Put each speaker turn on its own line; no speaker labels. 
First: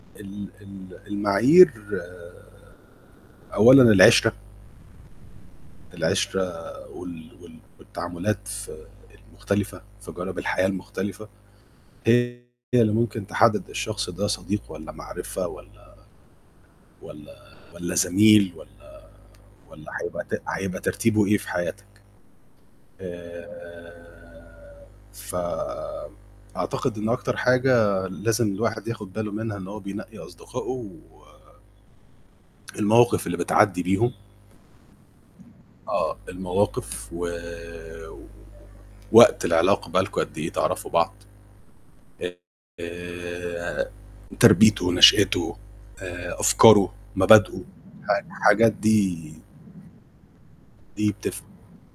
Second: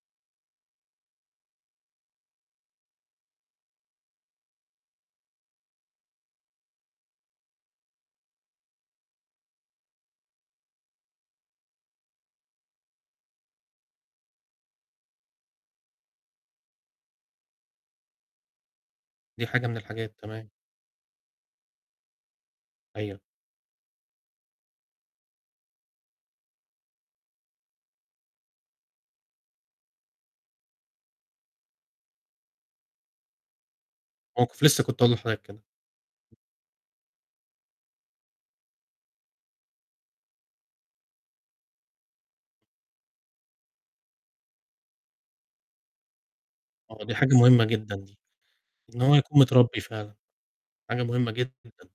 ال ال المعايير آآ أولًا العِشرَة. العِشرَة وال وال والتعاملات المختلفة في جوانب الحياة المختلفة، هي اللي ممكن تحدد الشخص ده صديق والّا معرفة والّا والّا والّا زميل والّا
دي حاجة من
والّا
الحاجات،
هيبقى ت
تمام.
هيبقى ترتيبه إيه في حياتك.
أيوه.
آآ ف أعتقد إن أكتر حاجة لازم الواحد ياخد باله منها إن هو بينقي أصدقائه و المواقف اللي بتعدّي بيهم.
موقف لسّه كنت هاقول لحضرتك كده.
آه، المواقف و وقت العلاقة بقى لكم قد إيه تعرَفوا بعض، آآ تربيته نشأته آآ أفكاره
آه، دي حاجة
مبادئه
مهمة جدًا،
ح حاجات
إن هو
دي
يكون متربي فعلًا، حاجة
دي
مهمة
بتفرق.
جدًا.